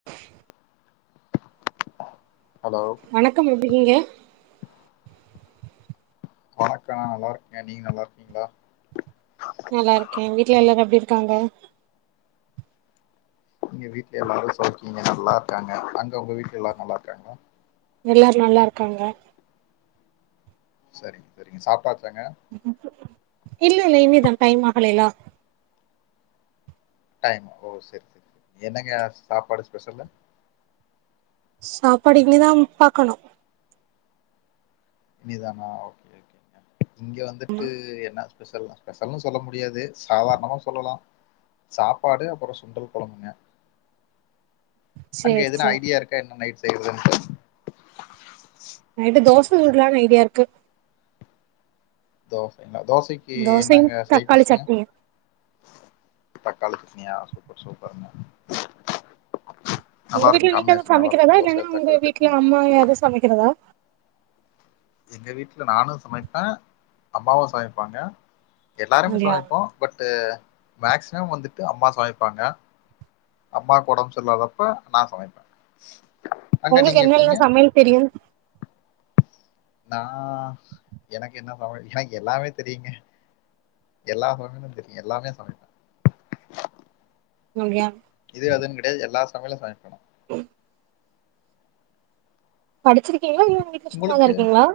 [unintelligible] Hello வணக்கம் எப்டி இருக்கீங்க வணக்கொ நல்லா இருக்கே நீங்க நல்லா இருக்கீங்களா நல்லா இருக்கே வீட்ல எல்லாரு எப்டி இருக்காங்க இங்க வீட்ல எல்லாரு சவுக்கியங்க நல்லா இருக்காங்க அங்கவுங்க வீட்ல எல்லாரு நல்லா இருக்காங்களா எல்லாரு நல்லா இருக்காங்க சரிங்க சரிங்க சாப்டாச்சாங்க இல்ல இல்ல இன்னிதா டைம் ஆகலல்ல டைம் ஓ சரி சரி சரி என்னங்க சாப்பாடு ஸ்பெஷல சாப்பாடு இனிதா பாக்கணு இனிதானா ஓகே ஓகேங்க இங்கே வந்துட்டு என்ன ஸ்பெ ஸ்பெஷல்ன்னு சொல்ல முடியாது சாதாரணமா சொல்லலா சாப்பாடு அப்பறொ சுண்டல் கொழம்புங்க அங்க சேரி எதுனா சேரி ஐடியா இருக்கா என்ன நைட் செய்யறதுன்னு நைட்டு தோச சுட்லான்னு ஐடியா இருக்கு தோசைங்ளா தோசைக்கி தோசையு தக்காளி சட்னியு தக்காளி சட்னியா ஆ சூப்பர் சூப்பர்ங்க உங்க நல்லாருக்கூ வீட்ல காம்மினேஷன் சமைக்கிறதா நல்லாருக்கும் இல்லன்னா தோச உங்க தக்காளி வீட்ல சட்னி மா எது சமைக்கிறதா எங்க வீட்ல நானு சமைப்பே அம்மாவு சமைப்பாங்க எல்லாருமே அப்டியா சமைப்போ பட்டு மேக்சிமம் வந்துட்டு அம்மா சமைப்பாங்க அம்மாக்கு ஒடம்பு சரி இல்லாதப்ப நா சமைப்ப உங்களுக்கு என்னெல்லா சமையல் தெரியு நா எனக்கு என்ன [unintelligible] எனக்கு எல்லாமே தெரியுங்க எல்லா [unintelligible] தெரியு எல்லாமே சமைப் ங்கயா இது அதுனு கடையாது எல்லா சமயலு சமைப்பேனா ம் படிச்சிருக்கீங்களா இல்ல வீட்டுல சும்மாதா உங்களுக்கு இருக்கீங்களா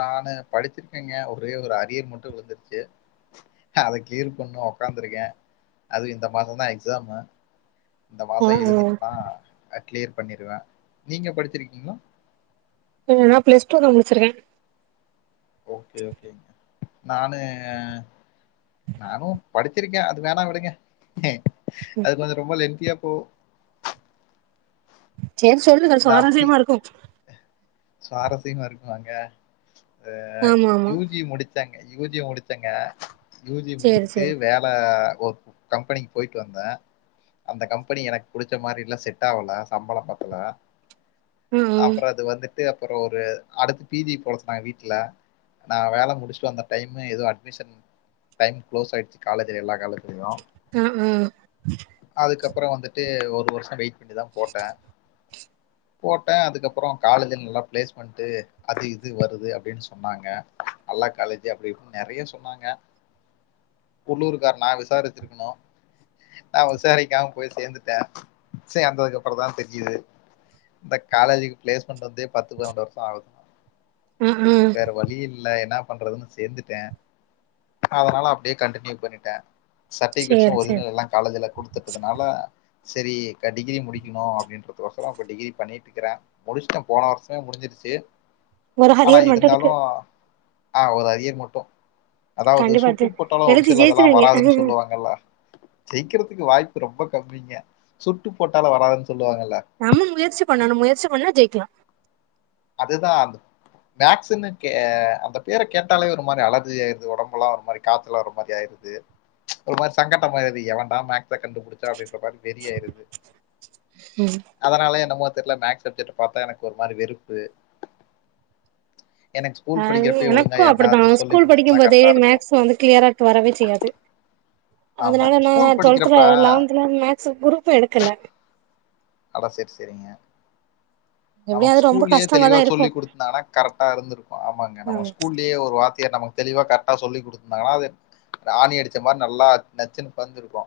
நானு படிச்சிருக்கேங்க ஒரே ஒரு அரியர் மட்டு விழுந்துருச்சு அத கிளியர் பண்ணு உக்காந்துருக்கே அதுவு இந்த மாசந்தா எக்ஸாமு இந்த ஆ மாசோ ஆ எழுதிட்டுதா கிளியர் பண்ணிருவே நீங்க படிச்சிருக்கீங்களா இல்ல நா பிளஸ்டூ தா முடிச்சிருக்கே ஓகே ஓகேங்க நானு நானு படிச் த்திருக்கே அது வேணா விடுங்க அது கொஞ்ச ரொம்ப லென்த்தியா போவு சரி சொல்லுங்க நான் அப்பி சுவாரச்யமா இருக்கு சுவாரஸ்யமா இருக்குவாங்க ஆ ஆமா ஆமா யூ ஜி முடிச் ச்சங்க யூ ஜி முடிச்சங்க யூக்ஷஜி சேரி முடிச்சுட்டு சேரி வே அ ஒரு கம்பெனிக்கு போயிட்டு வந்தே அந்த கம்பெனி எனக்கு புடிச்ச மாரி இல்ல செட்ட ஆவல சம்பளோ பத்துல ஆ அப்புறோ இது வந்துட்டு அப்புற ஒரு அடுத்து பீ ஜி போ [unintelligible] வீட்ல நா வேல முடிச்சுட்டு அந்த டைமு ஏதோ அட்மிஷன் டைம் க்ளோஸ் ஆயிடுச்சு காலேஜ்ல எல்லா காலேஜ் டியோ ஆ ஆ அதுக்கப்புறோ வந்துட்டு ஒரு வருஷோ வெயிட் பண்ணிதா போட்டே போட்டே அதுக்கப்புறோ காலேஜ் நல்லா பிளேஸ்மெண்ட் அது அது இது வருது அப்படின்னு சொன்னாங்க நல்லா காலேஜ் அப்டினு நெறையா சொன்னாங்க உள்ளூர் கார நா விசாரிச்சுருக்கணு நா விசாரக்காம போய் சேந்துட்டே சே அந்ததுக்கப்புறந்தா தெரி்ஞ்சுது இந்த காலேஜுக்கு பிளேஸ்மெண்ட் வந்து பத்து பன்னெண்டு வருஷோ ஆகுது உ உ வேற வழி இல்ல என்ன பண்றதுன்னு சேந்துட்டே அதனால அப்படியே கண்டியூ பண்ணிட்டே சட்டிகேட்ஸு சேரி சேரி ஒரிஜினல் எல்லா காலேஜ்ல குடுத் த்துட்டதுனால சரி டிகிரி முடிக்கணு அப்டிங்கரதுக்கொசரோ இப்ப டிகிரி பண்ணிட்ருக்குறே முடிச்டே போன வருஷோ ஆ முடிஞ்சிருச்சு ஒரு ஆனால் ஹரியர் மட்டு இருக்கு இருந்தாலும் ஆ ஒரு அரியர் மட்டு அதாவது கண்டிப்பா ஜெ சுட்டு போட்டாலு ஒரு எழுதி சிலதலா ஜெயிச்சிருவீங்க வராதுன்னு சொல்லுவாங்கல்ல ஜெயிக்கிறதுக்கு வாய்ப்பு ரொம்ப கம்மிங்க சுட்டு போட்டால வராதுன்னு சொல்லுவாங்கல்ல நம்ம முயற்சி பண்ணணு முயற்சி பண்ணா ஜெயிக்கலா அதுதா அது மேக்ஸ்ன்னு கே அந்த பேர கேட்டாலே ஒரு மாரி அலர்ஜி ஆயிருது ஒடம்புலா ஒரு மாரி காத்துலா ஒரு மாரி ஆய்ருது து ஒரு மாரி சங்கட்டமா ஆய்ருது எவன்டா மேக்ஸ கண்டுபிடிச்சா அப்டின்ற மாரி வெரியா ஆய்ருது உ அதனாலே என்னமோ தெர்ல மேக்ஸ் சப்ஜெக்ட்ட பாத்தா எனக்கு ஒரு மாரி வெறுப்பு எனக்கு அ ஸ்கூல் படிக்கிறப்பயே ஒழுங்கா எனக்கு அப்டித்தா யாருனாவது சொல்லி ஸ்கூல் படிக்கும் கொடுத்துருந்தா போதே கரெக்டா இருக்கும் மேக்ஸ் வந்து கிளியராட்டு வரவே செய்யாது ஆமா அதனால நா ஸ்கூல் டுவெல்துல படிக்கிறப்ப லெவன்துல மேக்ஸ் குரூப்பு எடுக்கல அதா சேரி சேரிங்க எப்டியு நமக்கு அது ரொம்ப ஸ்கூல்லயே கஷ்டமாதா தெளிவா இருக்கு சொல்லி குடுத்தர்தாங்கனா கரெக்டா இருத்துர்க்கு ஆமாங்க நம்ம ம் ஸ்கூலயே ஒரு வார் ய நமக்கு தெளிவா கரெக்ட்டா சொல்லி குடுத்ருந்தாங்கன்னா அது அ ஆணி அடிச்ச மாரி நல்லா நச்சுனு பதிஞ்சிருக்கு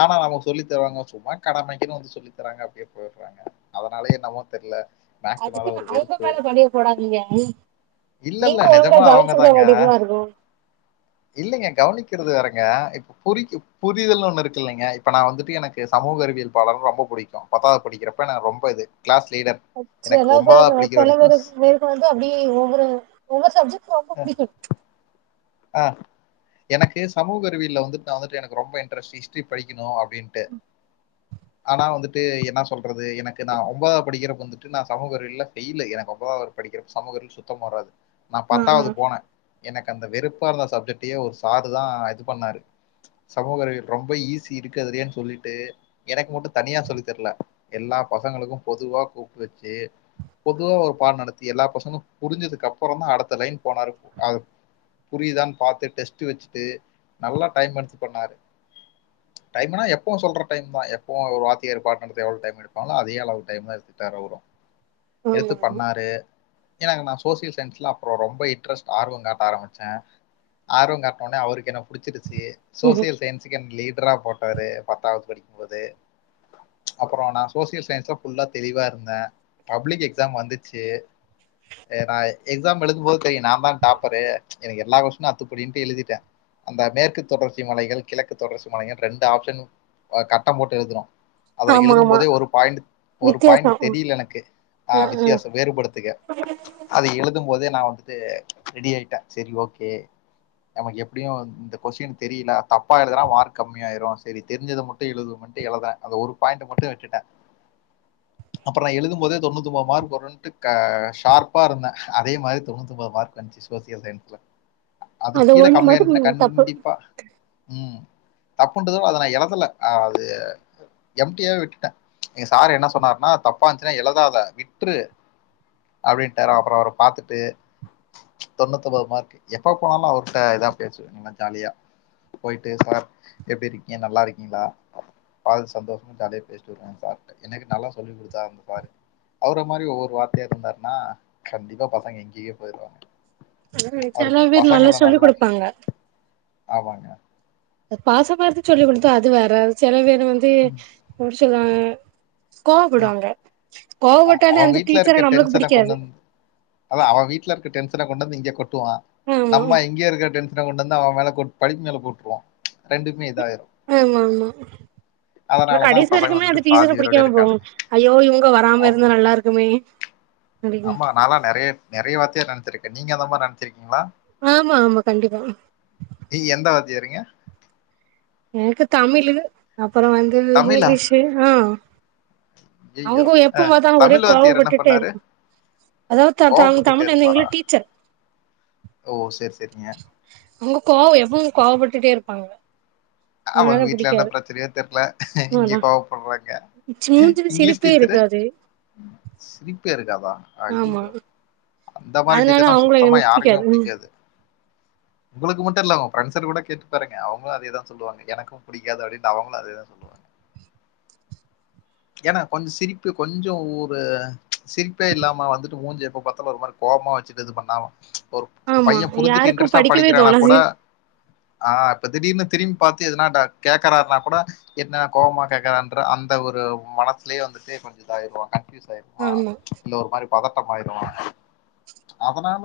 ஆனா நமக்கு சொல்லி தருவாங்க சும்மா கடமைக்கின்னு வந்து சொல்லி தராங்க அப்டியே போ றாங்க அதனாலே என்னமோ தெர்ல மேக்ஸ் மேல அதுக்குனு ஒரு அவுங்க வெறுப்பு. மேல பழிய போடாதீங்க இல்ல, இல்ல நீங்க ஒழுங்கா நெஜமா அவங்க கவனிச்சிருக்க மாட்டிங்களா இருக்கு இல்லிங்க கவனிக்கிறது வேறங்க புரிக்கு புரிதல்னு ஒண்ணு இருக்குல்லைங்க இப்ப நா வந்துட்டு எனக்கு சமூக அறிவியல் பாடோனா ரொம்ப புடிக்கு பத்தாவ்து படிக்கிறப்ப நா ரொம்ப இது க்ளாஸ் லீடர் அ எனக்கு செல பேர் படிக்கிற செல வரைக்கும் ஸ் பேருக்கு வந்து அப்டியே ஒவ்வொரு ஒவ்வொரு சப்ஜெக்ட் ரொம்ப புடிக்கு ஆ எனக்கு சமூக அறிவியல்ல வந்துட்டு நா வந்துட்டு எனக்கு ரொம்ப இன்ட்ரெஸ்ட் இஸ்டரி படிக்கணு அப் டின்ட்டு ஆனா வந்துட்டு என்னா சொல்றது எனக்கு நா ஒம்பதாவ் படிக்கிறப்ப வந்து ட்டு நா சமூக அறிவியல்ல ஃபெய்லு எனக்கு ஒம்பதாவ்து படிக்கிற சமூக அறிவியல் சுத்தமா வராது நா ஆ பத்தாவ்து போன எனக்கு அந்த வெறுப்பா இருந்த சப்ஜெக்டயே ஒரு சாரு தா இது பண்ணாரு சமூக அறிவியல் ரொம்ப ஈஸி இருக்குறதுலயேன் சொல்லிட்டு எனக்கு மட்டு தனியா சொல்லித்தர்ல எல்லா பசங்களுக்கு பொதுவா கூப்ட்டு வச்சு பொதுவா ஒரு பாடொ நடத்தி எல்லா பசங்களு புரிஞ்சதுக்கப்பறொந்தா அடுத்த லைன் போனாரு ஆ புரியிதான் பாத்து டெஸ்ட்டு வெச்சுட்டு நல்லா டைம் எடுத்து பண்ணாரு டைமுனா எப்பவு சொல்ற டைம் தா எப்பவு ஒரு வாத்தியார் பாட் நடத்த எவ்ளோ டைம் எடுப்பாங்ளோ அதே அளவு டைம்தா எடுத்துக்கிட்டார் அவரு எடுத்து ஆ பண்ணாரு எனக்கு நா சோசியல் சயின்ஸ்ல அப்பறொ ரொம்ப இன்ட்ரெஸ்ட் ஆர்வொங் காட்ட ஆரம்பி ச்ச ஆர்வங் காட்ன ஒன்னே அவருக்கு என்ன புடிச்சிருச்சு ஆமா சோசியல் சைன்ஸுக்கு என்ன லீட்ரா போட்டாரு பத்தாவ்து படிக்கம்போது அப்பறொ நா சோசியல் சயின்ஸ்ல ஃபுல்லா தெளிவா இருந்த பப்ளிக் எக்ஸாம் வந்துச்சு ஏ நா எக்ஸாம் எழுதும் போது தெரியு நாந்தா டாப்பரு எனக்கு எல்லா கொஷ்ஷினு அத்துப்படின்ட்டு எழுதிட்ட அந்த மேற்கு தொடர்ச்சி மலைகள் கிழக்கு தொடர்ச்சி மலைகள்னு ரெண்டு ஆப்ஷனு அ கட்டம் போட்டு எழுதுறோ அத ஆமா ஆமா எழுதம் ஆமா போதே ஒரு பாயிண்ட் ஒரு வித்தியாசோ பாயிண்ட் தெரில எனக்கு அ வித்தியாசொ வேறுப்படுத்துக அத எழுதம் போதே நா வந்துட்டு ரெடி ஆயிட்ட சேரி ஓகே நமக்கு எப்டியு இந்த கொஷின் தெரிய்ல தப்பா எழுதுனா மார்க் கம்மியாய்ரு சரி தெரிஞ்சத மட்டு எழுதுவ்மேன்ட்டு எழுதறே அத ஒரு பாயிண்ட்ட மட்டு விட்டுட்ட அப்பறொ நா எழுதும் போதே தொண்ணுத்தொம்போது மார்க் வருன்ட்டு க ஷார்ப்பா இருந்த அதே மாரி தொண்ணுத்தொம்போது மார்க் வந்ச்சு சோசியல் சைன்ஸ்ல அ அதுக் அது கீழ ஒண்ணு கம்மியா மட்டு இருந்தனா தப்பு கண்டிப்பா ம் தப்புன்றத அத நா எழுதல அ அது எம்டியாவே விட்டுட்ட எங் சாரு என்ன சொன்னார்ன்னா தப்பா இருந்துச்னா எழுதாத விட்று அப்டின்ட்டாரு அப்பறொ அவர பாத்துட்டு தொண்ணுத்தொம்போது மார் எப்ப போனாலு அவர்ட்ட எதா பேசுவ நல்லா ஜாலியா போயிட்டு சார் எப்டி இருக்கீங்க நல்லா இருக்கீங்ளா பாத்து சந்தோஷமு ஜாலியா பேசிட்டு வ த்ருவ சார்ட்ட எனக்கு நல்லா சொல்லி குடுத்தார் அந்த சாரு அவர மாரி ஒவ்வொரு வாத்யாரெ இருந்தார்னா கண்டிப்பா பசங்க எங்கயோ போய்ருவாங்க [unintelligible] பேர் நல்லா சொல்லி குடுப்பாங்க ஆமாங்க அ பாசமா இருந்து சொல்லிக் குடுத்தா அது வேற செல வேறு வந்து எப்டி சொல்ல கோவப்படுவாங்க கோவப்பட்டாலே அவன் அந்த டீச்சர நம்மளுக்கு புடிக்காது அதா அவ வீட்ல இருக்க டென்ஷன கொண்ட வந்து இங்க கொட்டுவா ஆமா நம்ம இங்க இருக்க டென் ஷன கொண்டு வந்து அவ மேலே கொட் படிப்பு மேலே போட்டுருவா ரெண்டுக்மே இதாயிரு ஆமா ஆமா அப்றோ தான் கடைசி பசங்க வரிக்குமே வந்துட்டு அது டீசர பாதி பேரோட பிடிக்காம போகு இருக்கானுங்க ஐயோ இவங்க வராம ஆமாம் இருந்தா நல்லா இருக்குமே அடிக்கூ நாலா நறைய நறைய வாத்திய நனத்துருக்க நீங்க அந்த மா நனைச்சிருக்கீங்களா ஆமா ஆமா கண்டிப்பா நீ எந்த வாத்தியாருங்க எனக்கு தமிழு அப்பறோ வந்து தமிழா? இங்கிலீஷு ஆ ஐயய்யோ! அவங்க அ எப்ப பாத்தாலு ஒரே தமிழ் வாத்தியார் என்ன கோவப்பட்டுட்டே பண்ணாரு? இருக்கூ அதாவ் த த கோவப்பட்டுட்டே தமிழ் அன்னை இருப்பாரா? வந்து டீச்சர் ஓ செரி செரிங்க அவங்க கோவொ எப்போதூ கோவப்பட்டுட்டே இருப்பாங்க அவங்க அதனால வீட்ல என்ன புடிக்காது பிரச்சனையோ தெர்ல இங்க கோவப்படுறாங்க இச்சூக்கூட இங்கிலீஷ் சிரிப்பே டீச்சரு? இருக்காது சிரிப்பே இருக்காதா ஆமா அய்யயோ அந்த மாரி அதனால டீச்சர்னா அவங்கள சுத்தமா எனக்கு யாருக்குமே பிடிக்காது புடிக்காது உங்களுக்கு மட்டு இல்ல உங்க ஃப்ரண்டஸடு கூட கேட்டு பாருங்க அவங்களு அதேதா சொல்லுங்க எனக்கூ படிக்காது அப்படனு அவங்களும் அதோன் சொங்க ஏனா கொஞ்ச சிரிப்பு கொஞ்சோ ஒரு சிரிப்பே இல்லாம வந்துட்டு மூஞ்ச எப்ப பாத்தலு ஒருமாரி கோவமா வச்சுட்டு இது பண்ணாம ஒரு ஆமா பைய புரிஞ்சுட்டு யாருக்கு இன்ட்ரெஸ்ட்டா படிக்கவே படிக்கிறானா கூட தோணாது ஆ இப்ப திடீர்னு திரும்பி பாத்து எதுனாட கேக்கறாருனா கூட என்ன கோவமா கேக்கறான் று அந்த ஒரு மனசுலே வந்துட்டே கொஞ்ச இதாயிருவா கன்ஃப்யூஸ் ஆயிருவா ஆமா இல்ல ஒரு மாரி பதட்டமாயிருவாங்க அதனால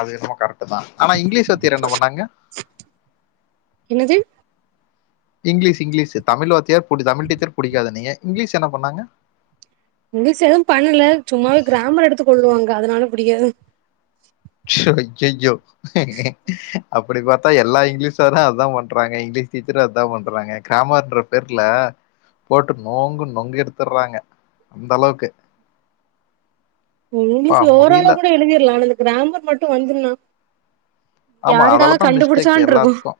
அது ரொம்ப கரெட்டு தா ஆனா இங்கிலீஷ் வாத்தியர் என்ன பண்ணாங்க என்னது இங்கிலீஷ் இங்கிலீஷு தமிழ வாத்தியார் புடி தமிழ் டீச்சர் புடிக்காதுன்னீங்க இங்கிலீஷ் என்ன பண்ணாங்க இங்கிலீஷ் எதுவு பண்ல சும்மாவே கிராமர் எடுத்து கொல்லுவாங்க அதுனால புடிக்காது ஷெடி யையோ அப்டி பாத்தா எல்லா இங்கிலீஷ் சாரு அதா பண்றாங்க இங்கிலீஷ் டீச்சரூ அதா பண்றாங்க காமன்ற பேர்ல போட்டு நோங்கு நொங்கு எடுத்துர்றாங்க அந்த அளவுக்கு அப்பா இங்கிலீஷ்ல ஓரளவு முடியல. கூட எழுதிர்லா ஆனா இந்த க்ராமர் மட்டு வந்துருன்னா ஆமா, யாரடா அதால தான் மிஸ்டேக் கண்டுபுடிச்சான்ருக்கூ எல்லாத்துக்கும்.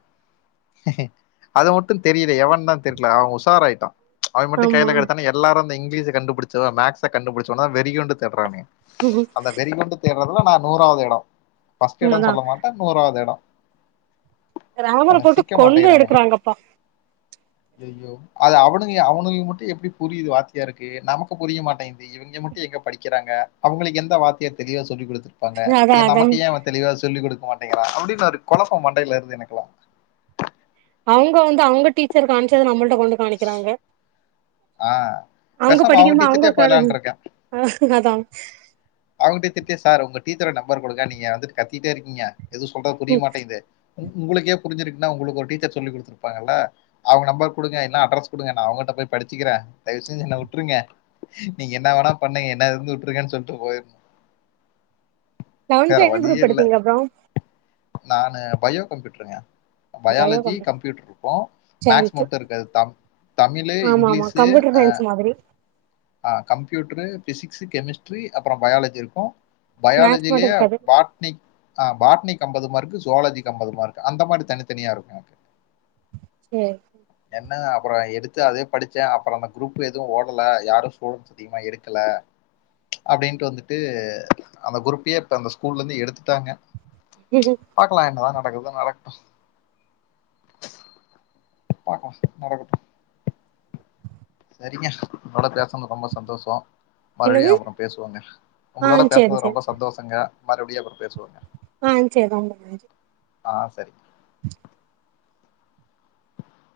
அது மட்டு தெரியல எவன் தா தெர்ல அவ உஷாராயிட்டா அவ மட்டு ஆமா கைல கெடச்சானா எ ல்லாரு இங்கிலீஷ கண்டுபிடிச்ச மேக்ஸ் கண்டுபிடிச்சவன வெறி கெண்டு தேடுறானே அந்தவெறி கொண்டு தேட்றதுல நா நூறாவது எடோ ஃபஸ்ட் எடோ அதா சொல்ல மாட்டே நூறாவது எடோ க்ராமர போட்டு கொன்னு எடுக்குறாங்கப்பா ய்யோ அது அவனுங்க அவனுங்கெ மட்டு எப்டி புரியிது வாத்தியாருக்கு நமக்கு புரிய மாட்டேன்து இவங்க மட்டு எங்க படிக்கிறாங்க அவுங்களுக்கு எந்த வாத்தியார் தெளிவா சொல்லி குடுத்துரு ப்பாங்க அதா ஏ அதா நமக்கு ஏ அவ தெளிவா சொல்லிக குடுக்க மாட்டேங்குறா அப்டின்னு ஒரு கொழப்பம் மண்டையில வருது எனக்குலா அவங்க வந்து அவங்க டீச்சர் காணிச்சதை நம்மள்ட கொண்டு காணிக்கிறாங்க ஆ பெசாம அவங்க டீச்சட்டே உக்காந்து போயலான்ருக்கே அதா அவங்க டித்திக்கே சார் உங்க டீத்தர் நம்பரு குடுங்க நீங்க வந்துட்டு கத்திட்டே இருக்கீங்க எதும் சொல்றது புரிய மாட்டேங்குது அது உங்களுக்கே புரிஞ்சிருக்குன்னா உங்களுக்கு ஒரு டீச்சர் சொல்லி குடுத்துருப்பாங்கல்ல அவுங்க நம்பர் குடுங்க இன்னா அட்ரஸ் குடுங்க நா அவுங்கள்ட்ட போய் படிச்சுக்கிறே தயவுசெஞ்சு என்ன விட்றுங்க நீங்க என்ன வேணா பண்ணுங்க என்ன இருந்து வுட்ருங்க சொல்ட்டு போயிருனு வேற லெவன்த்ல என்ன வழியே குரூப் இல்ல எடுத்தீங்க அப்றோ நானு பயோ கம்ப்யூட்டருங்க பயாலஜி கம்ப்யூட்டர் இருக்கு மேக்ஸ் சயின்ஸ் மட்டு இருக்காது த தமிழு ஆமா ஆமா இங்கிலீஷு கம்ப்யூட்டர் அ சயின்ஸ் மாதிரி ஆ கம்ப்யூடரு பிசிக்ஸ் கெமிஸ்ட்ரி அப்றோ பயாலஜி இருக்கு மேக்ஸ் மட்டு பயாலஜிலயே இருக்காது பாட் னி ஆ பாட்னி்க்கி அம்பதுமார்கு சுவாலஜிக்கி அம்பதுமார்க்கு அந்த மாரி தனித்தனியா இருக்கு சேர் என்னங்க அப்றோ எடுத்து அதே படிச்சே அப்றோ அந்த குரூப் எதுவு ஓடல யாரு சொ அதிகமா எடுக்கல அப்டின்ட்டு வந்துட்டு அந்த குரூப்பையே இப்ப அந்த ஸ்கூல்ல இருந்து எடுத்துட்டாங்க [unintelligible] பாக்கலா என்னதா நடக்குதுனு நடக்கட்டு பாக்கலா நடக்கட்டு சரிங்க ஒன்னோட பேசுனது ரொம்ப சந்தோஷோ மறுபடியு என்னது அப்றோ பேசுவோங்க ஆ உங்களோட சேரி பேசுனது சேரி ரொம்ப சந்தோஷங்க மறுபடியு அப்றோ பேசுவோங்க ஆ சேரி ரொம்ப நன்றி ஆ சரி [unintelligible]